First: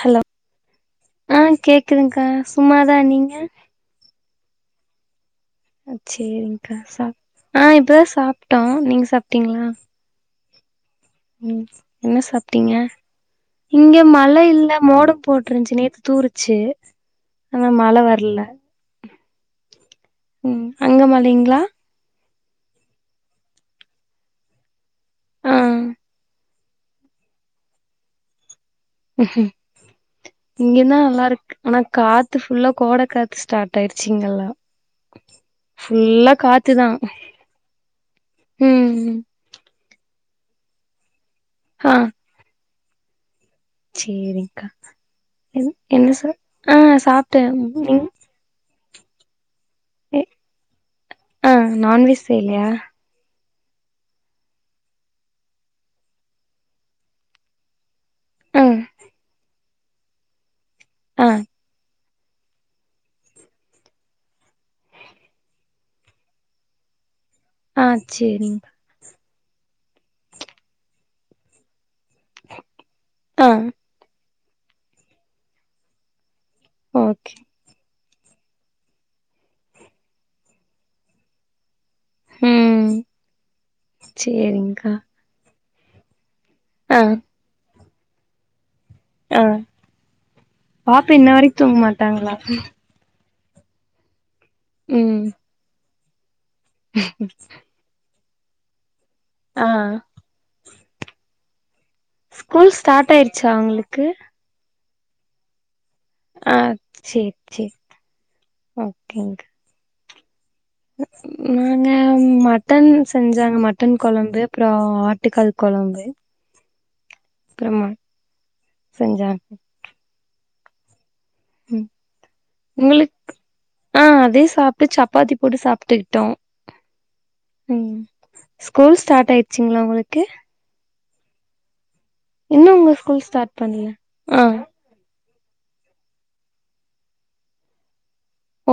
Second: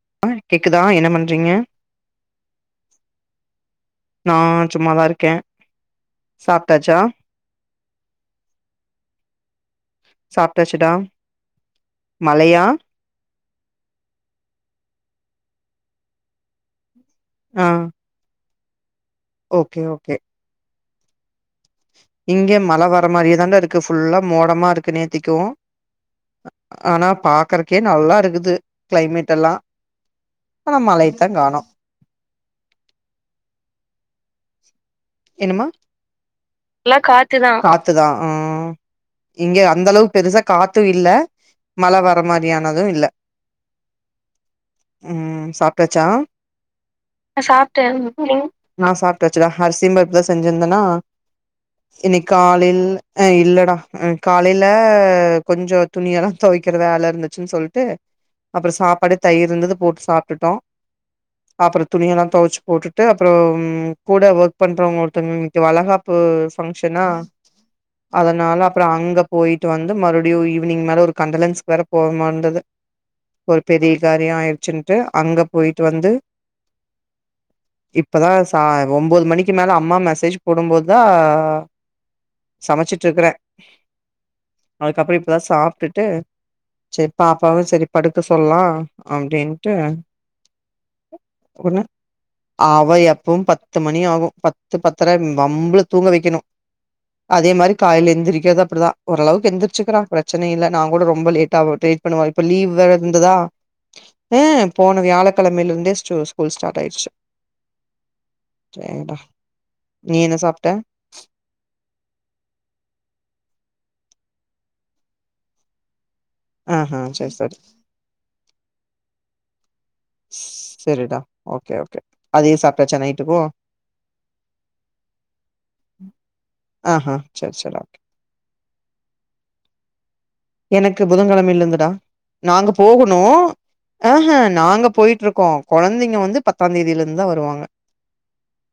Hello ஆ கேக்குதா என்ன பண்றீங்க ஆஹ் கேக்குதுங்க்கா சும்மா தா நீங்க சும்மா தா இருக்கே அ சேரிங்க்கா சாப்ட்டாச்சா சாப் ஆஹ் இப் ப தா சாப்ட்டோ நீங்க சாப்ட்டீங்களா சாப்ட்டாச்சுடா உம் என்ன மழையா சாப்ட்டீங்க இங்க மழ இல்ல மோடோ போட்ருந்ச்சு நேத்து தூருச்சு ஆ ஆனா மழ வர்ல ஓகே ஓகே ம் அங்க மழைங்ளா இங்க மழ வர மாரியே தான்டா இருக்கு ஃபுல்லா மோடமா இருக்கு நேத்திக்கு அ ஆ ஆனா பாக்கறக்கே நல்லாருக்குது இங்க ஆனா தா மழையத்தா நல்லாருக்கு காணோ ஆனா காத்து ஃபுல்லா கோட காத்து ஸ்டாட் ஆயிர்ச்சி இங்கல்ல என்னமா காத்துதா காத்து தா ஆஹ் ம் ம் இங்க அந்தளவுக் பெருசா காத்து இல்ல மழ வர மாரியா னது இல்ல சேரிக்கா ம் என் சாப்ட்டாச்சா என்ன சா ஆஹ் சாப்ட்டே நீங்க நா சாப்ட்டாச்சுடா அர் சி பருப்பு தா செஞ்சிருந்தன்னா ஆ நான்வெஜ் இன்னைக் செய்யலையா காலைல அ இல்ல டா அ காலைல கொஞ்சோ துணியெல்லா தொவைக்கற வேல இருந்துச்சுன் சொல்ட்டு ஆ அப்பறோ சாப்பாடு தயிர்ருந்தது போட்டு சாப்ட்டுட்டோ ஆ அப்பறோ துணியெல்லா தொவச்சு போட்டுட்டு அப்பறோ ம் கூட ஒர்க் பண்றவங்க ஒருத்தவ்ங்க வீட்டு வலகாப்பு ஃபங்க்ஷனா ஆ அதனால சேரிங்க்கா அப்பறோ அங்க போயிட் டு வந்து மறுவ்டியு ஈவினிங் மேல ஒரு கண்டலன்ஸ்க் வேற போக மார்ந்தது ஆ ஒரு பெரிய காரியோ ஆய் ச்சின்ட்டு அங்க போய்ட்டு வந்து ஓகே இப்ப தா சா ஒம்போது மணிக் கு மேல அம்மா மெசேஜ் போடும்போத் தா ம் சமச்சிட்ருக்கறே சேரிங்க்கா அதுக்கப்பறோ இப்ப தா சாப்ட் டுட்டு செரி பாப்பாவு செரி படுக்க சொல்லா அஹ் அப்டின்ட்டு பாப்ப இன்ன வரைக்கு தூங்க மாட்டாங்களா இப்பவு பத்து மணி ஆகு பத்து பத்தரை ம் வம்ப தூங்க வைக்கனு அதே மாரி காலைல எழுந்திரி கேதாப்படிதா ஓளவுக்கு ஆ எந்திரிச்சுக்கிறா பிரச்சன இல்ல நா கூட ரொம்ப லேட்ட ஆ வூட் பண்ணுவ இப்ப ஸ்கூல் லீவ் வே ஸ்டார்ட் இருந்ததா ஆயிருச்சா அவங்களுக்கு ஹ போன வியாழக்கழமையிருந்தே அஹ் செரி செரி சரிடா ஓகேங்கா நீ என்ன சாப் நாங்க மட்டன் செஞ்சாங்க மட் ட்டன் குழம்பு அப்ரோ ஆட்டுக்கால் குழம்பு ஆஹ் ஆஹ் சரி சரி செஞ்சாங்க ஸ்சரிடா உம் உங்களுக்கு ஆஹ் அதே சாப்ட்டு சப்பாத்தி போட்டு சாப்ட்டுக்கிட்டோ ஆஹா செரி செரி உம் ஸ்கூல் ஸ்டார்ட் ஆயிருச்சிங்களா உங்களுக்கு எனக்கு புதன்கிழமைல இருந்துடா நாங்க இன்னு உங்க போகணு ஸ்கூல் ஸ்டார்ட் பண்ல ஆஹ் ஆ ஆஹ் நாங்க போயிட்டு இருக் கோ கொழந்தைங்க வந்து பத்தாந் தேதியில இருந்துந்தா வருவாங்க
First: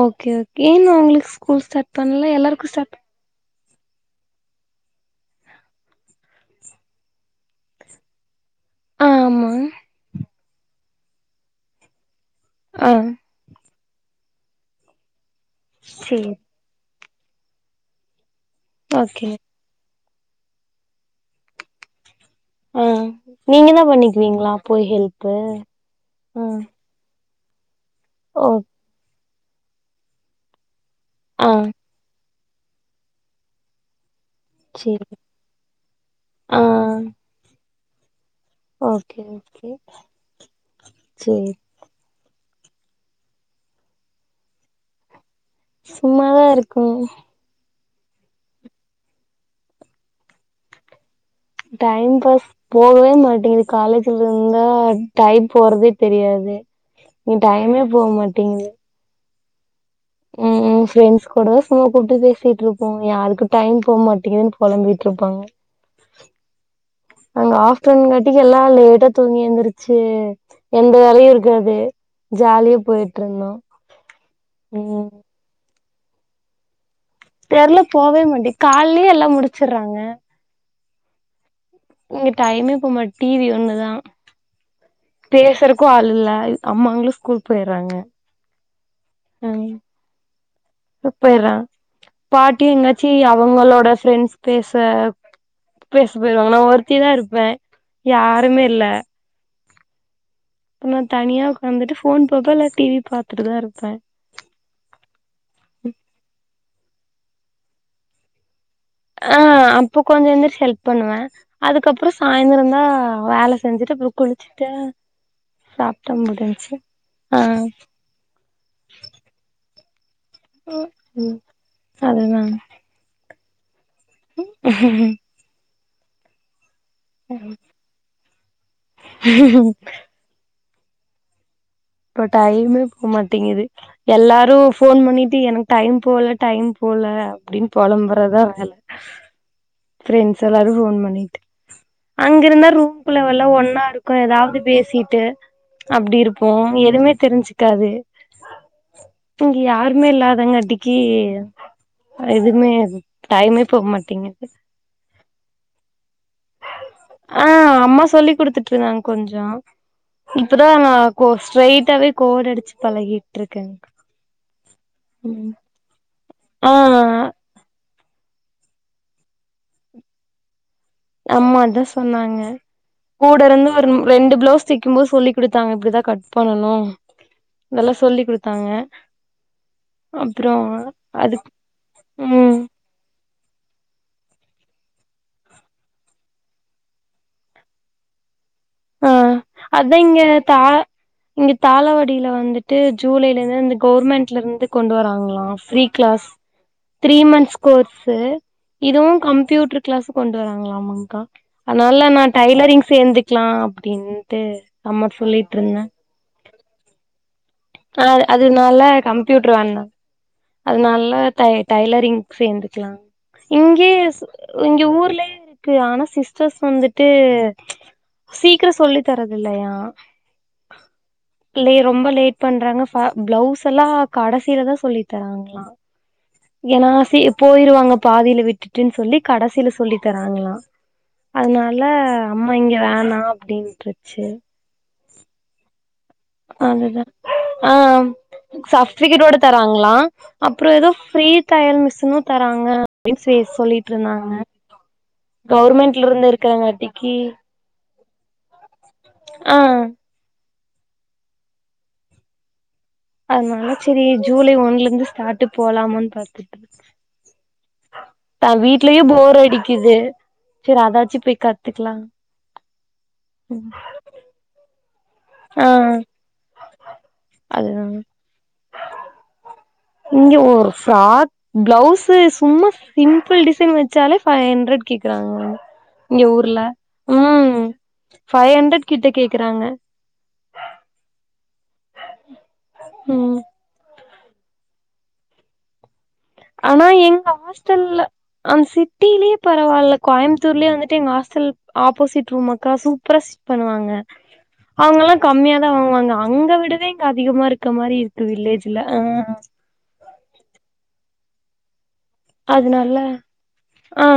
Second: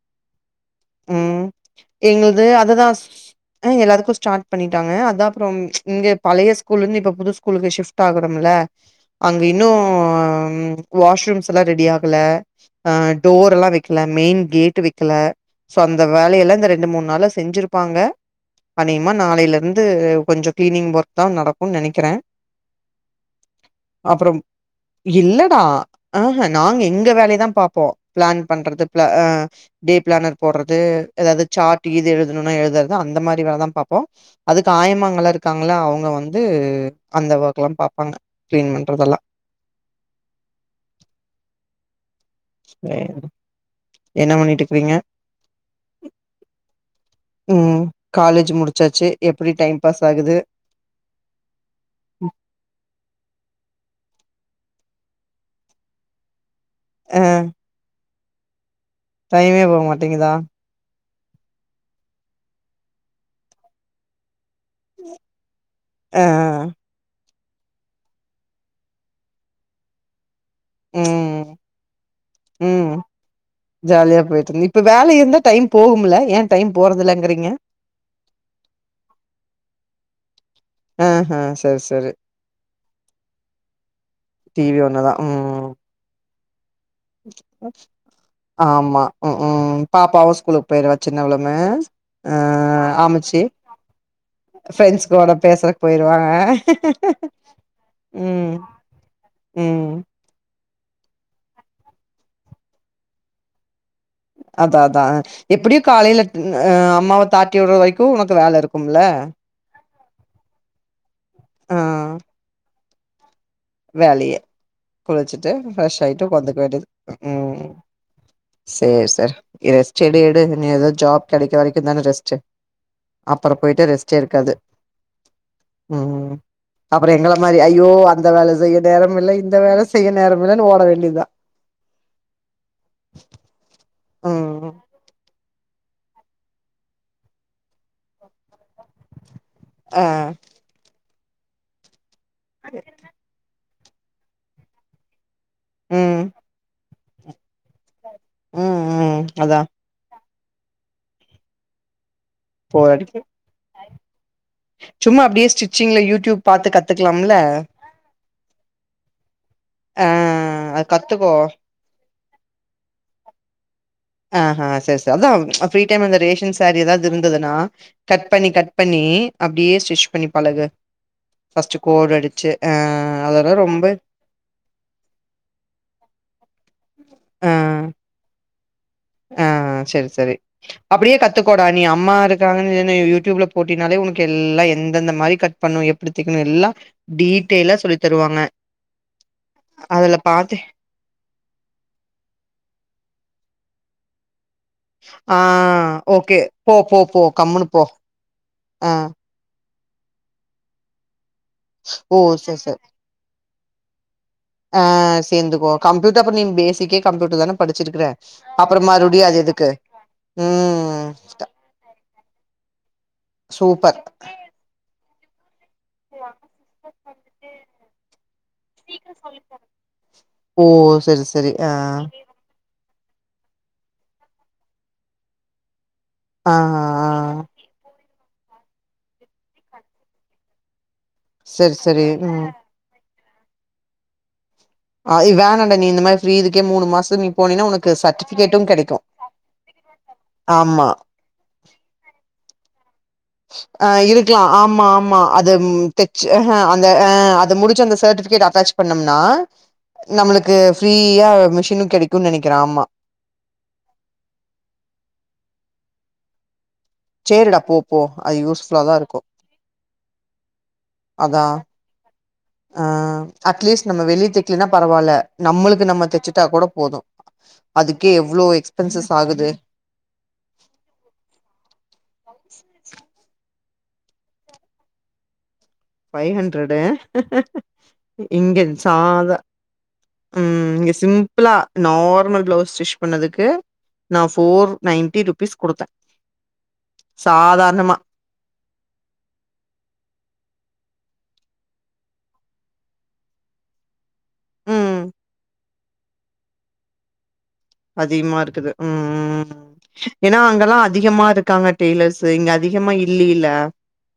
ஓகே ஓகே ஏ அவங்களுக்கு ம் ஸ்கூல் ஸ்டார்ட் பண்ணல எல்லாருக்கு ஸ்டார்ட் ஆஹ் எல்லாதுக்கு ஸ்டார்ட் பண்ணிட்டாங்க அதானா அப்ரோ இங்க பழைய ஸ்குல் ஸ்கூல இருந்து இப்ப புது ஸ்கூலுகு ஷிப்ட் ஆகறம்ல ஆ அங்க ஆமா இன்னு ஆஹ் ம் வாஷ்ரூம்ஸ்லா ரெடி ஆகல ஆ ஆஹ் டோர்லா வ க்கல மெயின் கேட் வைக்கல சோ அந்த சேரி வேலையெல்லா இந்த ரெண்டு மூணு நாலா செஞ்சிருப்பாங்க அனேகமா ஓகே நாளையிலருந்து கொஞ்சோ கிளீனிங் வொர்க்தா நடக் னு நினைக்கிற ஆஹ் நீங்க தா பண்ணிக்குவீங்களா போய் ஹெல்ப்பு இல்லடா ஆஹ ஆஹ் நாங்க எங்க வேலையதா பாப்போ பிளான் பண்றது பிள அ டே ப்ளானர் போட்ற து எதாவ்து ஆ சாட் ஈது எழு துனோனா எழுதற்து அந்த மாரி வேலதா பாப்போ அதுக்கு சேரி ஆயமாங்கல்லா இருக்காங்கள அவுங்க வந் கு ஆ அந்த வ ல்லாம் பாப்பாங்க கிளீன் பண்றதெல்லா ஓகே ஓகே செரி சேரி என்ன பண்ணிட்டு இருக்றிங்க சும்மாதா இருக்கோ ம் காலேஜு முடிச்சாச்சு எப்படி டைம் பாஸ் ஆகுது டைம் பாஸ் போகவே மாட்டேங்குது காலேஜ்ல இருந்தா டைம் போறதே தெரியாது அ இங் டைமே போக மாட் டிங்து டைமே போக மாட் டிங்குதா கூடவே சும்மா கூப்ட்டு பேசிட்ருப்போ யாருக்கு டைம் போக மாட்டிங்துன் பொலம்பிட்ருப்பாங்க அ நாங்க ஹாஸ்டலுங்காட்டிக்கு எல்லா லேட்டா தூங்கி எந்துருச்சு எந்த வேலையு ம் இருக்காது ஜாலியா ம் போயட்ருந்தோ ம் போகுமுல்ல ஏ டைம் போறதில்ல தெர்ல போவே மாட்டிங்கு காலலயே எல்லா முடிச்சர்றாங்க ஆ ஹ இங்க டைமே போ மாட் டி வி ஒண்ணுதா டிவி ஒண்ணுதா ம் பேசறக்கு ஆள் இல்ல அம்மாங்களு ஸ்கூல் போயறாங்க ஆமா ம் ம் பாப்பாவு ஸ்கூலுக்கு போயிருவா போயிர்றா சின்னவளுமு அ பாட்டியு எங்காச்சி அம்மச்சி அவங்களோட ஃப்ரெண்ட்ஸ் பேச ஃப்ரெண்ட்ஸ்கோட பேசறக்கு பேச போயிருவாங்க நா ஒருத்திதா இருப்பே ம் யாருமே ம் அப்ப நா தனியா உக்காந்துட்டு ஃபோன் பாப்ப இல்ல டி வி பாத்துட்டுதா இருப்ப அதா அதா எப்படியு காலைல அ அம்மாவ தாட்டி விடுற வரைக்கு உனக்கு வேல இருக்கு ஆ அப்ப கொஞ்ச எந்திரிச்சு ஹெல்ப் பண்ணுவ ஆ அதுக்கப்பற சாய்ந்தரந்தா ஆ வேல செஞ்சுட்டு அப்றோ வேலையே குளிச்சுட்டு குளிச்சுட்டு ஃப்ரஷ் சாப்ட்டா ஆயிட்டு உக்காந்துக்க முடிஞ்ச்சு வேண்டிது ஆ ம் சேரி சேர் செடியடு இனது ஜாப் ம் கெடைக்கற வரைக்கும்ந்த ரெஸ்ட் அதுதா அப்புறோ போய்ட்டு ரெஸ் [unintelligible] ம் அப்புறோ எங்கள மாதிரி ஐயோ அந்த அந்த வேல செய்ய நேரோ இல்லை இந்த வேலை செய்ய நேரமில்ல ஓட வேண்டியதுதா இப்போ டைம்மே போமாட்டேங்குது எல்லாரு ம் ஃபோன் பண்ணி தி எனக்கு டைம் போல டைம் போல அப்டின்னு புலம்பறதா வேல ஆ ஃபிரெண்ட்ஸ் எல்லாரு ஃபோன் பண்ணி அங்கேருந்தா ரூம்க்குள்ள வெல்லா ஒன்னா இருக்கு ஏதாவது பேசிட்டு அப்டி ம் இருப்போ எதுவுமே தெரிஞ்சுக்காது ம் ம் இங்க அதா யார்மே இல்லாத புதங்கட்டிக்கி எதுவுமே போர் அடிக்கு டைமே போக மாட் எங்க [inaudible] சும்மா அப்டியே ஸ்டிச்சிங்ல இருக் ஆ அம்மா சொல்லி் கொடுத்துட்டு இருந்தாங்க கொஞ்சோ ஆ இப்பதான் அது நா கத்துக்கோ ஸ்ட்ரரைட்டாவே கோடு அடிச்சு பழகிட்டு் இருக்கே ஆ ஆ செரி செரி அ அதா ஃப்ரீ டைம் அந்த [unintelligible] ஆ சாரீ ஏதாவது இருந்ததுன்னா கட் பண்ணி கட் பண்ணி அப்டியே ஸ்டிச் பண்ணி பழகு ஆமா ஃபர்ஸ்ட் அதா கோடு சொன்னாங்க அடிச்சு ஆ கூட அதெல்லா இருந்து ரொம்ப ஒரு ரெண்டு பிளவுஸ் தைக்கும் போது சொல்லி குடுத்தாங்க இப்படிதா கட் பண்ணணு ஆ நல்லா சொல்லிகுடுத் தாங்க ஆ செரி செரி அப்டியே அதுக் கத்துக்கோடா நீ அம்மா ம் இருக்காங்கு யூடியூப்ல போட்டினாலே உனக்கு எல்லா இந்தந்தந்த மாரி கட் பண்ணு எப்டி திக்கணு எல்லா டீட்டெலா சொல்லி தருவாங்க ஆ அதா அதுல இங்க பாத்து தா இங்க தாளவடியில வந்துட்டு ஜூலையிலதா வந் கவர்மெண்ட்லருந்து கொண்டு ஆ வராங்களா ஃபிரீ கிளாஸ் ஓகே போ போ த்ரீ போ மந்த்ஸ் கம்முனு போ கோர்ஸ்ஸு ஆ இதுவும் கம்ப்யூட்ரு கிளாஸு கொண்டு வராங்களாமாங்கா அதனால ஓ நான் சரி சரி டைலரிங் சேர்ந்துக்க ஆ சேர்ந்துக்கோ சொல்லிட்ருந்தே கம்ப்யூட்டர் அப்ப நீ பேசிக்கே கம்ப்யூட்டர் தான் அ அது அதுனால கம்ப்யூட்டர் எதுக்கு வோங்க அதனால ம் டை டைலரிங் சேர்ந்துக்கலாம் இங்கே சூப்பர் இங்க ஊர்லே ஆனா சிஸ்டர்ஸ் வந்துட்டு சீக்கிரம் சொல்லி தரது இல்லையா ஓ சரி சரி ஆ லே ரொம்ப லேட் பிளவுஸ் எல்லாம் கடைசியிலதான் சொல்லி தராங்ளா ஆ ஏன்னா ஆ சி போயிருவாங்க பாதில விட்டுட்டுன்னு சொல்லி கடைசியில சொல்லி தராங்களா சரி அதனால சரி ம் அம்மா இங்க வேணா அப்படின்றுச்சு அ து வேண்டாடா நீ இந்த மாறி அதுதா ஆ சர்டிபிகேட்டும் கெடைக்கு சர்டிபிகேட் ஓட தராங்களா அப்புற ஆமா ஏதோ ஃரீ தயல் மிஷினு தராங்க அப்டின்னு சொ ஆ சொல்லிட்ருந்தாங்க இருக்கலா ஆமா ஆமா அது கவுர்மெண்ட்ல தச்சு இருந்து ஆ இருக்கறங்காட்டிக்கு அந்த முடி அந்த சர்டிபிகேட் அட்டாச் பண்ணம்னா ஆ நம்மளுக்கு அது ஃப்ரீயா மிஷினு கிடைக்கு நினைக்கிறே ஆமா அதனால சரி ஜூலை ஒன்னுல இருந்து ஸ்டார்ட் போலாமானு பாத்துட்டு இருக்க சேரிடா போ போ அது தான் யூஸ்ஃபுல்லா தா வீட்டு்லயே இருக்கு போர் அடிக்குது சரி அதாச்சு அதா போய் கத்துக்கலா ஆ அட்லீஸ்ட் நம்ம வெளி தக்குனா பரவால ஆ நம்ளுக்கு நம்ம தச்சுிட்டா கூட போதும் அதுதா அதுக்கே எவ்ளோ எக்ஸ்பென்சஸ் ஆகுது இங்க ஒரு ஃப்ராக் பிளவுஸ் சும்மா சிம்பிள் டிசைன் வச்சாலே ஃபைவ் ஹண்ட்ரட் கேக்குறாங்க இங்க ஃபைவ் ஊர்ல ஹண்ட்ரடு ம் ஃபைவ் இங்க ஹண்ட்ரட் கிட்ட சாதா கேக்குறாங்க உ இங்க சிம்பிளா நார்மல் பிளவுஸ் ஸ்டிச் ம் பண்ணதுக்கு நா ஃபோர் நைன்ட்டி ருபீஸ் குடுத்தே ஆனா எங்க சாதாரணமா ஹாஸ்டல்ல ஆ சிட்டியிலயே பரவாயில்ல கோயம்பத்தூர்லயே வந்துட் எங்க ஹாஸ்டல் ஆப்போசிட் ரூம் அக்கா சூப்பரா ஸ்டிச் பண்ணுவாங்க அவங்க ம் எல்லா கம்மியா தா வாங்குவாங்க அங்க விடவே இங்க அதிகமா இருக்கு இருக்க மாரி அதிகமா இருக்குது வில்லேஜ்ல ஆ ம்ம் ஏன்னா அங்கல்லாம் அதிகமா இருக்காங்க டெய்லர்ஸ்ு இங்க அதிகமா அதனால இல்லல்ல ஆ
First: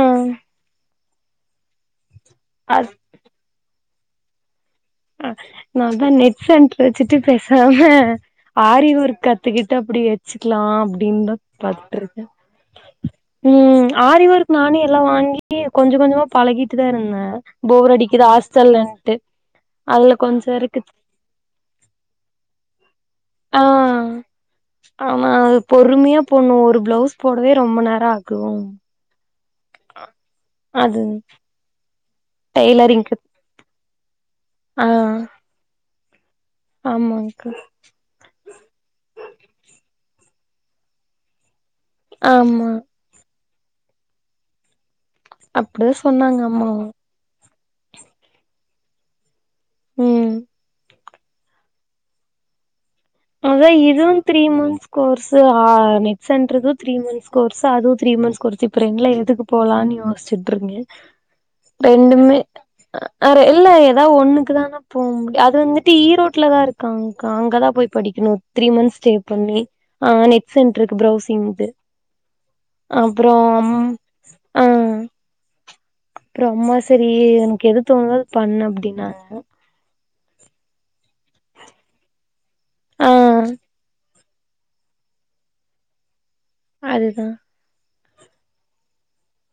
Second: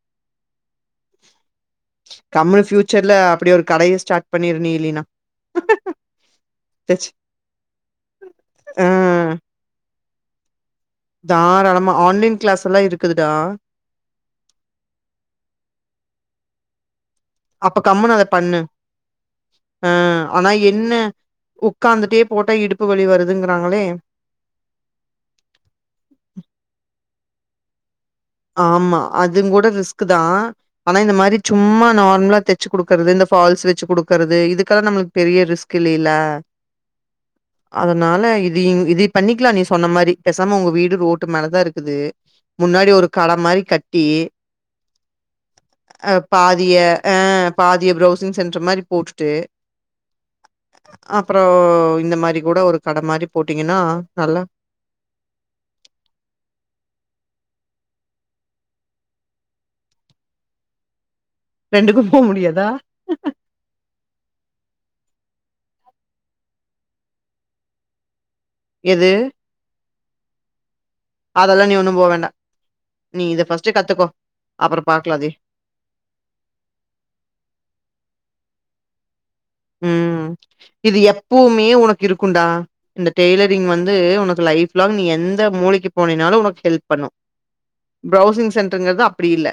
கம்னு அது பியூச்சர்ல அப்டி ஒரு கடை ஸ்டார்ட் பண்ணுரூ நீ இல்லினா ஆ நா வந்து நெட் சென்டர் தெச்சு வச்சுட்டு பேசாம ஆரி ஆ வொர்க் கத்துக்கிட்டு அப்படி வச்சுிக்கலா அப்படனு தான் தாராளமா பாத்து ஆன்லைன் கிளாஸ் எல்லாம் இருக்குதுடா. உம் ஆரி ஒர்க் நானே எல்லாம் வாங்கி கொஞ்சம கொஞ்சமா பழகிட்டு எ தருங்க [unintelligible] அப்ப போரடிக்கது ஆஸ்டல்லண்டது ஆ ஆனா என்ன உக்காந்துட்டே போட்டா இடுப்பு லி வரு ஆஹ் ஆமா பொறுமையா போடணோ ஒரு பிளவுஸ் போடவே ரொம்ப நேர ஆகு ஆமா அது அதுங்கூட ரிஸ்க்தான் ஆனா அது இந்த மாரி சும்மா நாள் [unintelligible] தச்சு குடுக்றது டெய்லரிங்க்கு இந்த பால்ஸ் வச்சு குடுக்க கர்து இதுக்காகா ஆ நம்மளுக்கு பெரிய ரிஸ்க் இல்லைல்ல ஆமாங்க்கா அதனால இது இது பண்ணிக்கலா நீ சொன்ன மாரி பேசாம உங்க வீடு ரோட்டு மேலதா இருக் குது ஆமா முன்னாடி ஒரு ப்ளம் மாரி கட்டி அப்டிதா அ சொன்னாங்க பாதிய அம்மாவு ஆ பாதிய பிரவுசிங் சென்டர் மாரி போட்டுட்டு ம் அப்பறம் இந்த மாரி கூட ஒரு கட மாரி அதா போட்டீங்கன்னா, இதுவும் நல்லா த்ரீ மந்த்ஸ் கோர்ஸ் ஆ நெட் சென்டர்து த்ரீ மந்த்ஸ் கோர்சு அதுவும் த்ரீ மந்த்ஸ் கோர்சு இப்ப ரெண்ட்ல எதுக்கு போலான்னு யோசிச்சுட்டு இருக்கே ரெண்டுக்கும் போ ரெண்டுமே முடியாதா அர இல்ல ஏதாவது ஒண்ணுக்கு தான போக முடிய அது வந்துட்டு ஈரோட்ல தான் இருக்காங்க்கா அங்கதான் போய் படிக்கணும் த்ரீ மந்த்ஸ் எது ஸ்டே பண்ணி ஆஹ் நெட்சென்ட் அதெல்லா நீ ஒண்ணு போ வேண்டா நீ அப்றோ இதை பஃர்ஸ்ட்டு அம் கத்துக்கோ அப்புற பாக்கலாதே அப்றம் அம்மா சரி எனக்கு எது தோணுதோ அது பண்ணு அப்டின்னாங்க உம் இது எப்பவுமே உனக்கு இருக்குண்டா இந்த ஆ டெய்லரிங் வந்து உனக்கு லைப்லாங் நீ எந்த மூளைக்கு போனினாலும் உனக் ஹெல்ப் பண்ணும் அதுதா பிரவுசிங் சென்டருங்கிறது அப்படி இல்ல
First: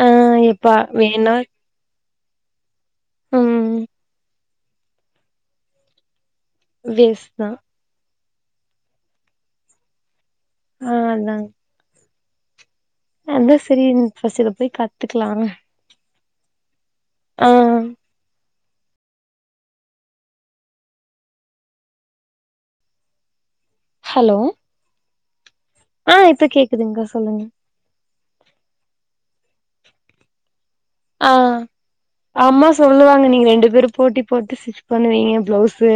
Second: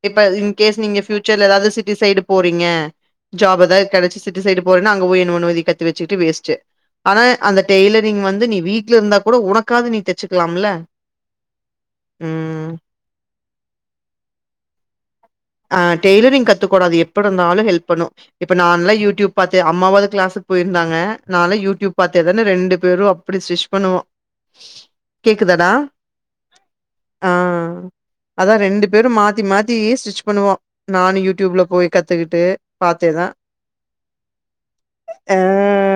ஆ இப்ப எப்பா இன்கேஸ் நீங்க வேணா பியூச்சர்ல ஏதாவது சிட்டி சைடு போறீங்க ஜாப் ம் எதாது கெடச்சி ட்டி சைடு போறனா அங்க போய் என் பண்ணுவ இது கத்து வச்சுட்டு வேஸ் ஞ் ஆனா வேஸ்ட் தா அந்த டெய்லரிங் வந் து நீ வீட்ல இருந்தா கூட உனக்காது நீ த ச்சுக்கலாம்ல ஆ அதா உம் அதா சரி பஸ் இத போய் கத் கத்துக்கலானு ஆ டெய்லரிங் கத்துக்கோடா அது எப் ப்டி இருந்தாலு ஹெல்ப் பண்ணு இப்ப நான்ல்லா யூட்யூப் பாத்தே அம்மாவாது க்ளாஸ்க்கு போய்ருந்தாங்க நாலா யூட்யூப் பாத்தே தான ரெண்டு பேரு அப்டி ஸ்டிச் பண்ணுவோ ஹலோ குதடா ஆ இப்ப கேக்குதுங்க்கா ஆ சொல்லுங்க அதா ரெண்டு பேரு மாத்தி மாத் தே ஸ்டிச் பண்ணுவோ ஆ அம்மா பாத்தே சொல்லுவாங்க தான். நீங்க ரெண்டு பேரு போட்டி போட்டு ஸ்டிச் பண்ணுவீங்க ஆ ப்ளவ்சு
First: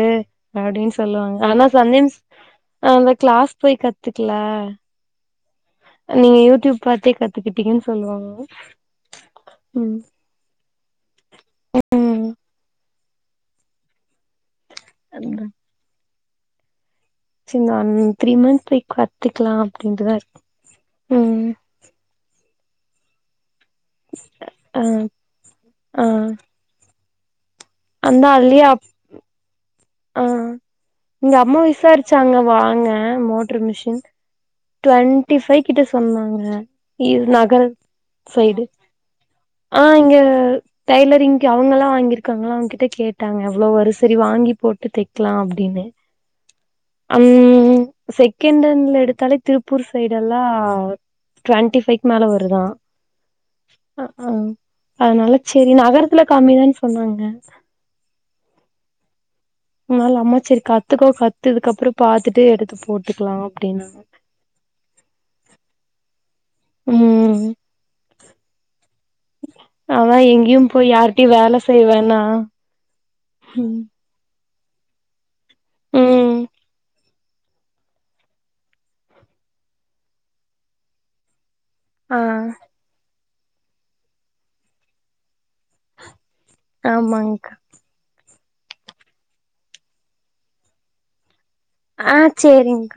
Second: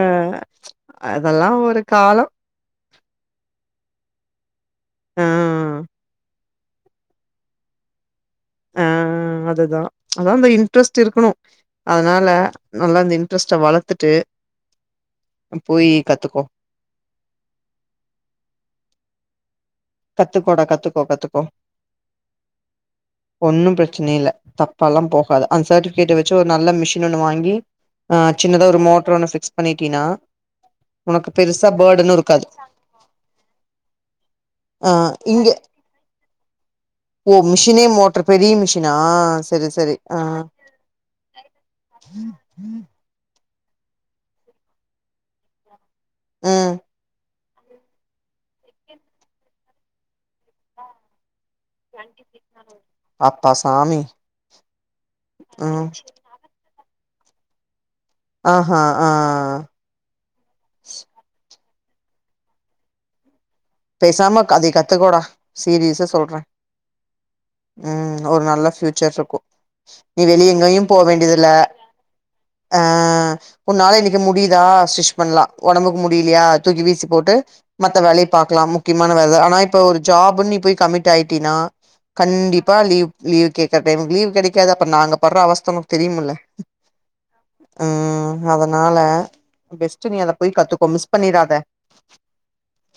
அப்டின் சொல்லுவாங்க அதெல்லாம் ஆனா ஒரு சம்தேம்ஸ் காலம். அந்த க்ளஸ் போய் கத் கத்துக்கல ஆ நீங்க யூ ட்யீப் பாத்தே கத்துக்கிட்டங்கன் சொல்லுவாங்க ம் தா அதா அந்த இன் ட்ரெஸ்ட் இருக்கணு அதனால ம் நல்லா இந்த இன்ட்ரெஸ்ட்ட வளத்துட்டு போயி கத்துக்கோ சி அந் த்ரீ மந்த் பேய் கத்துக்கலா அப்டின்ட்டுதா கத்துக்கோடா கத்துக்கோ இருக்கு கத்துக்கோ ம் ஒன்னு பிச்சன இல்ல ஆ தப்பால்லா போகாது அந்த ஆ சர்டிபிகேட்ட வச்சு ஒரு நல்ல மிஷ் இன்னொண்ணு வாங்கி ஆ அந்த அதுலயே சின்னதா ஒரு அப் மோட்ரு ஒன்ன பிக்ஸ் பண்ணி ஆ எங்க அம்மா பேர்டனு விசாரிச்சாங்க இருக்காது வாங்க மோட்ரு மிஷின் ஆ இங்க டுவண்டிஃபை கிட்ட சொன் வாங்க இவர் ஓ நகர் மிஷினே மோட்டர் பெரிய சைடு மிஷினா சரி சரி ஆஹ் ஆ இங்க டைலரிங்க்கு அவங்கல்லா வாங்கிருக்காங்க அவங்க கிட்ட கேட்டாங்க அவ்ளோ வரு சரி வாங்கி போட்டு தைக்கலா அப்டின்னு உம் உம் செகண்டுன்னு எடுத்தாலே திருப்பூர் சைடுல்லா ட்வெண்டிஃபைக்கு மேல வருதா அப்பா சாமி ஆஹ் அதனால செரி ம் நகரத்துல கம்மிதா சொன்னாங்க ஆஹ்ஹா ஆஹ் முன்னால அம்மா சரி கத்துகோ கத்துக்கப்புற பாத்துட்டு எடுத்து போட்டுக்கலா அப்டின்னாங்க பேசாம க அதை கத்துகோடா சீரீயஸா சொல்றே ம் உம் ஒரு நல்ல பீல் சர்சுக்கும் அதா நீ வெளிய எங்கேயு எங்கயு போய் போக யார்ட்டயு வேண்டியதுல்ல வேல செய்ய வேணா அஹ் உன்னால இன்னைக்கு முடியுதா ஸ்டிச் பண்ணலா ஒடம்புக்கு ம் முடியலையா தூக்கி வீசு போட்டு மத்த வேலயப் பாக்கலா முக்கியமான வேலை ஆனா இப்போ ஒரு ஜாபுன்னு நீ போய் கமிட் ஆயிட்டினா ஆ கண்டிப்பா லீவு லீவ் கேக்குற டைமுக்கு லீவ் கெடைக்காது அப்ப நாங்க படுற அவஸ்த்த த நமக்கு தெரியும்ல ஆமாங்க்கா உஹ்ம் அதனால பெஸ்ட்டு நீ அத போய் கத்துக்கோ மிஸ் பண்ணிடாத ஆஹ் சரிங்க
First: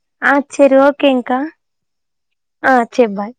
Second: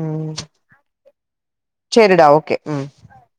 ம் ஆஹ் சரி ஓகேங்கா சேரிடா ஓகே ம் ஆஹ் சரி பாய்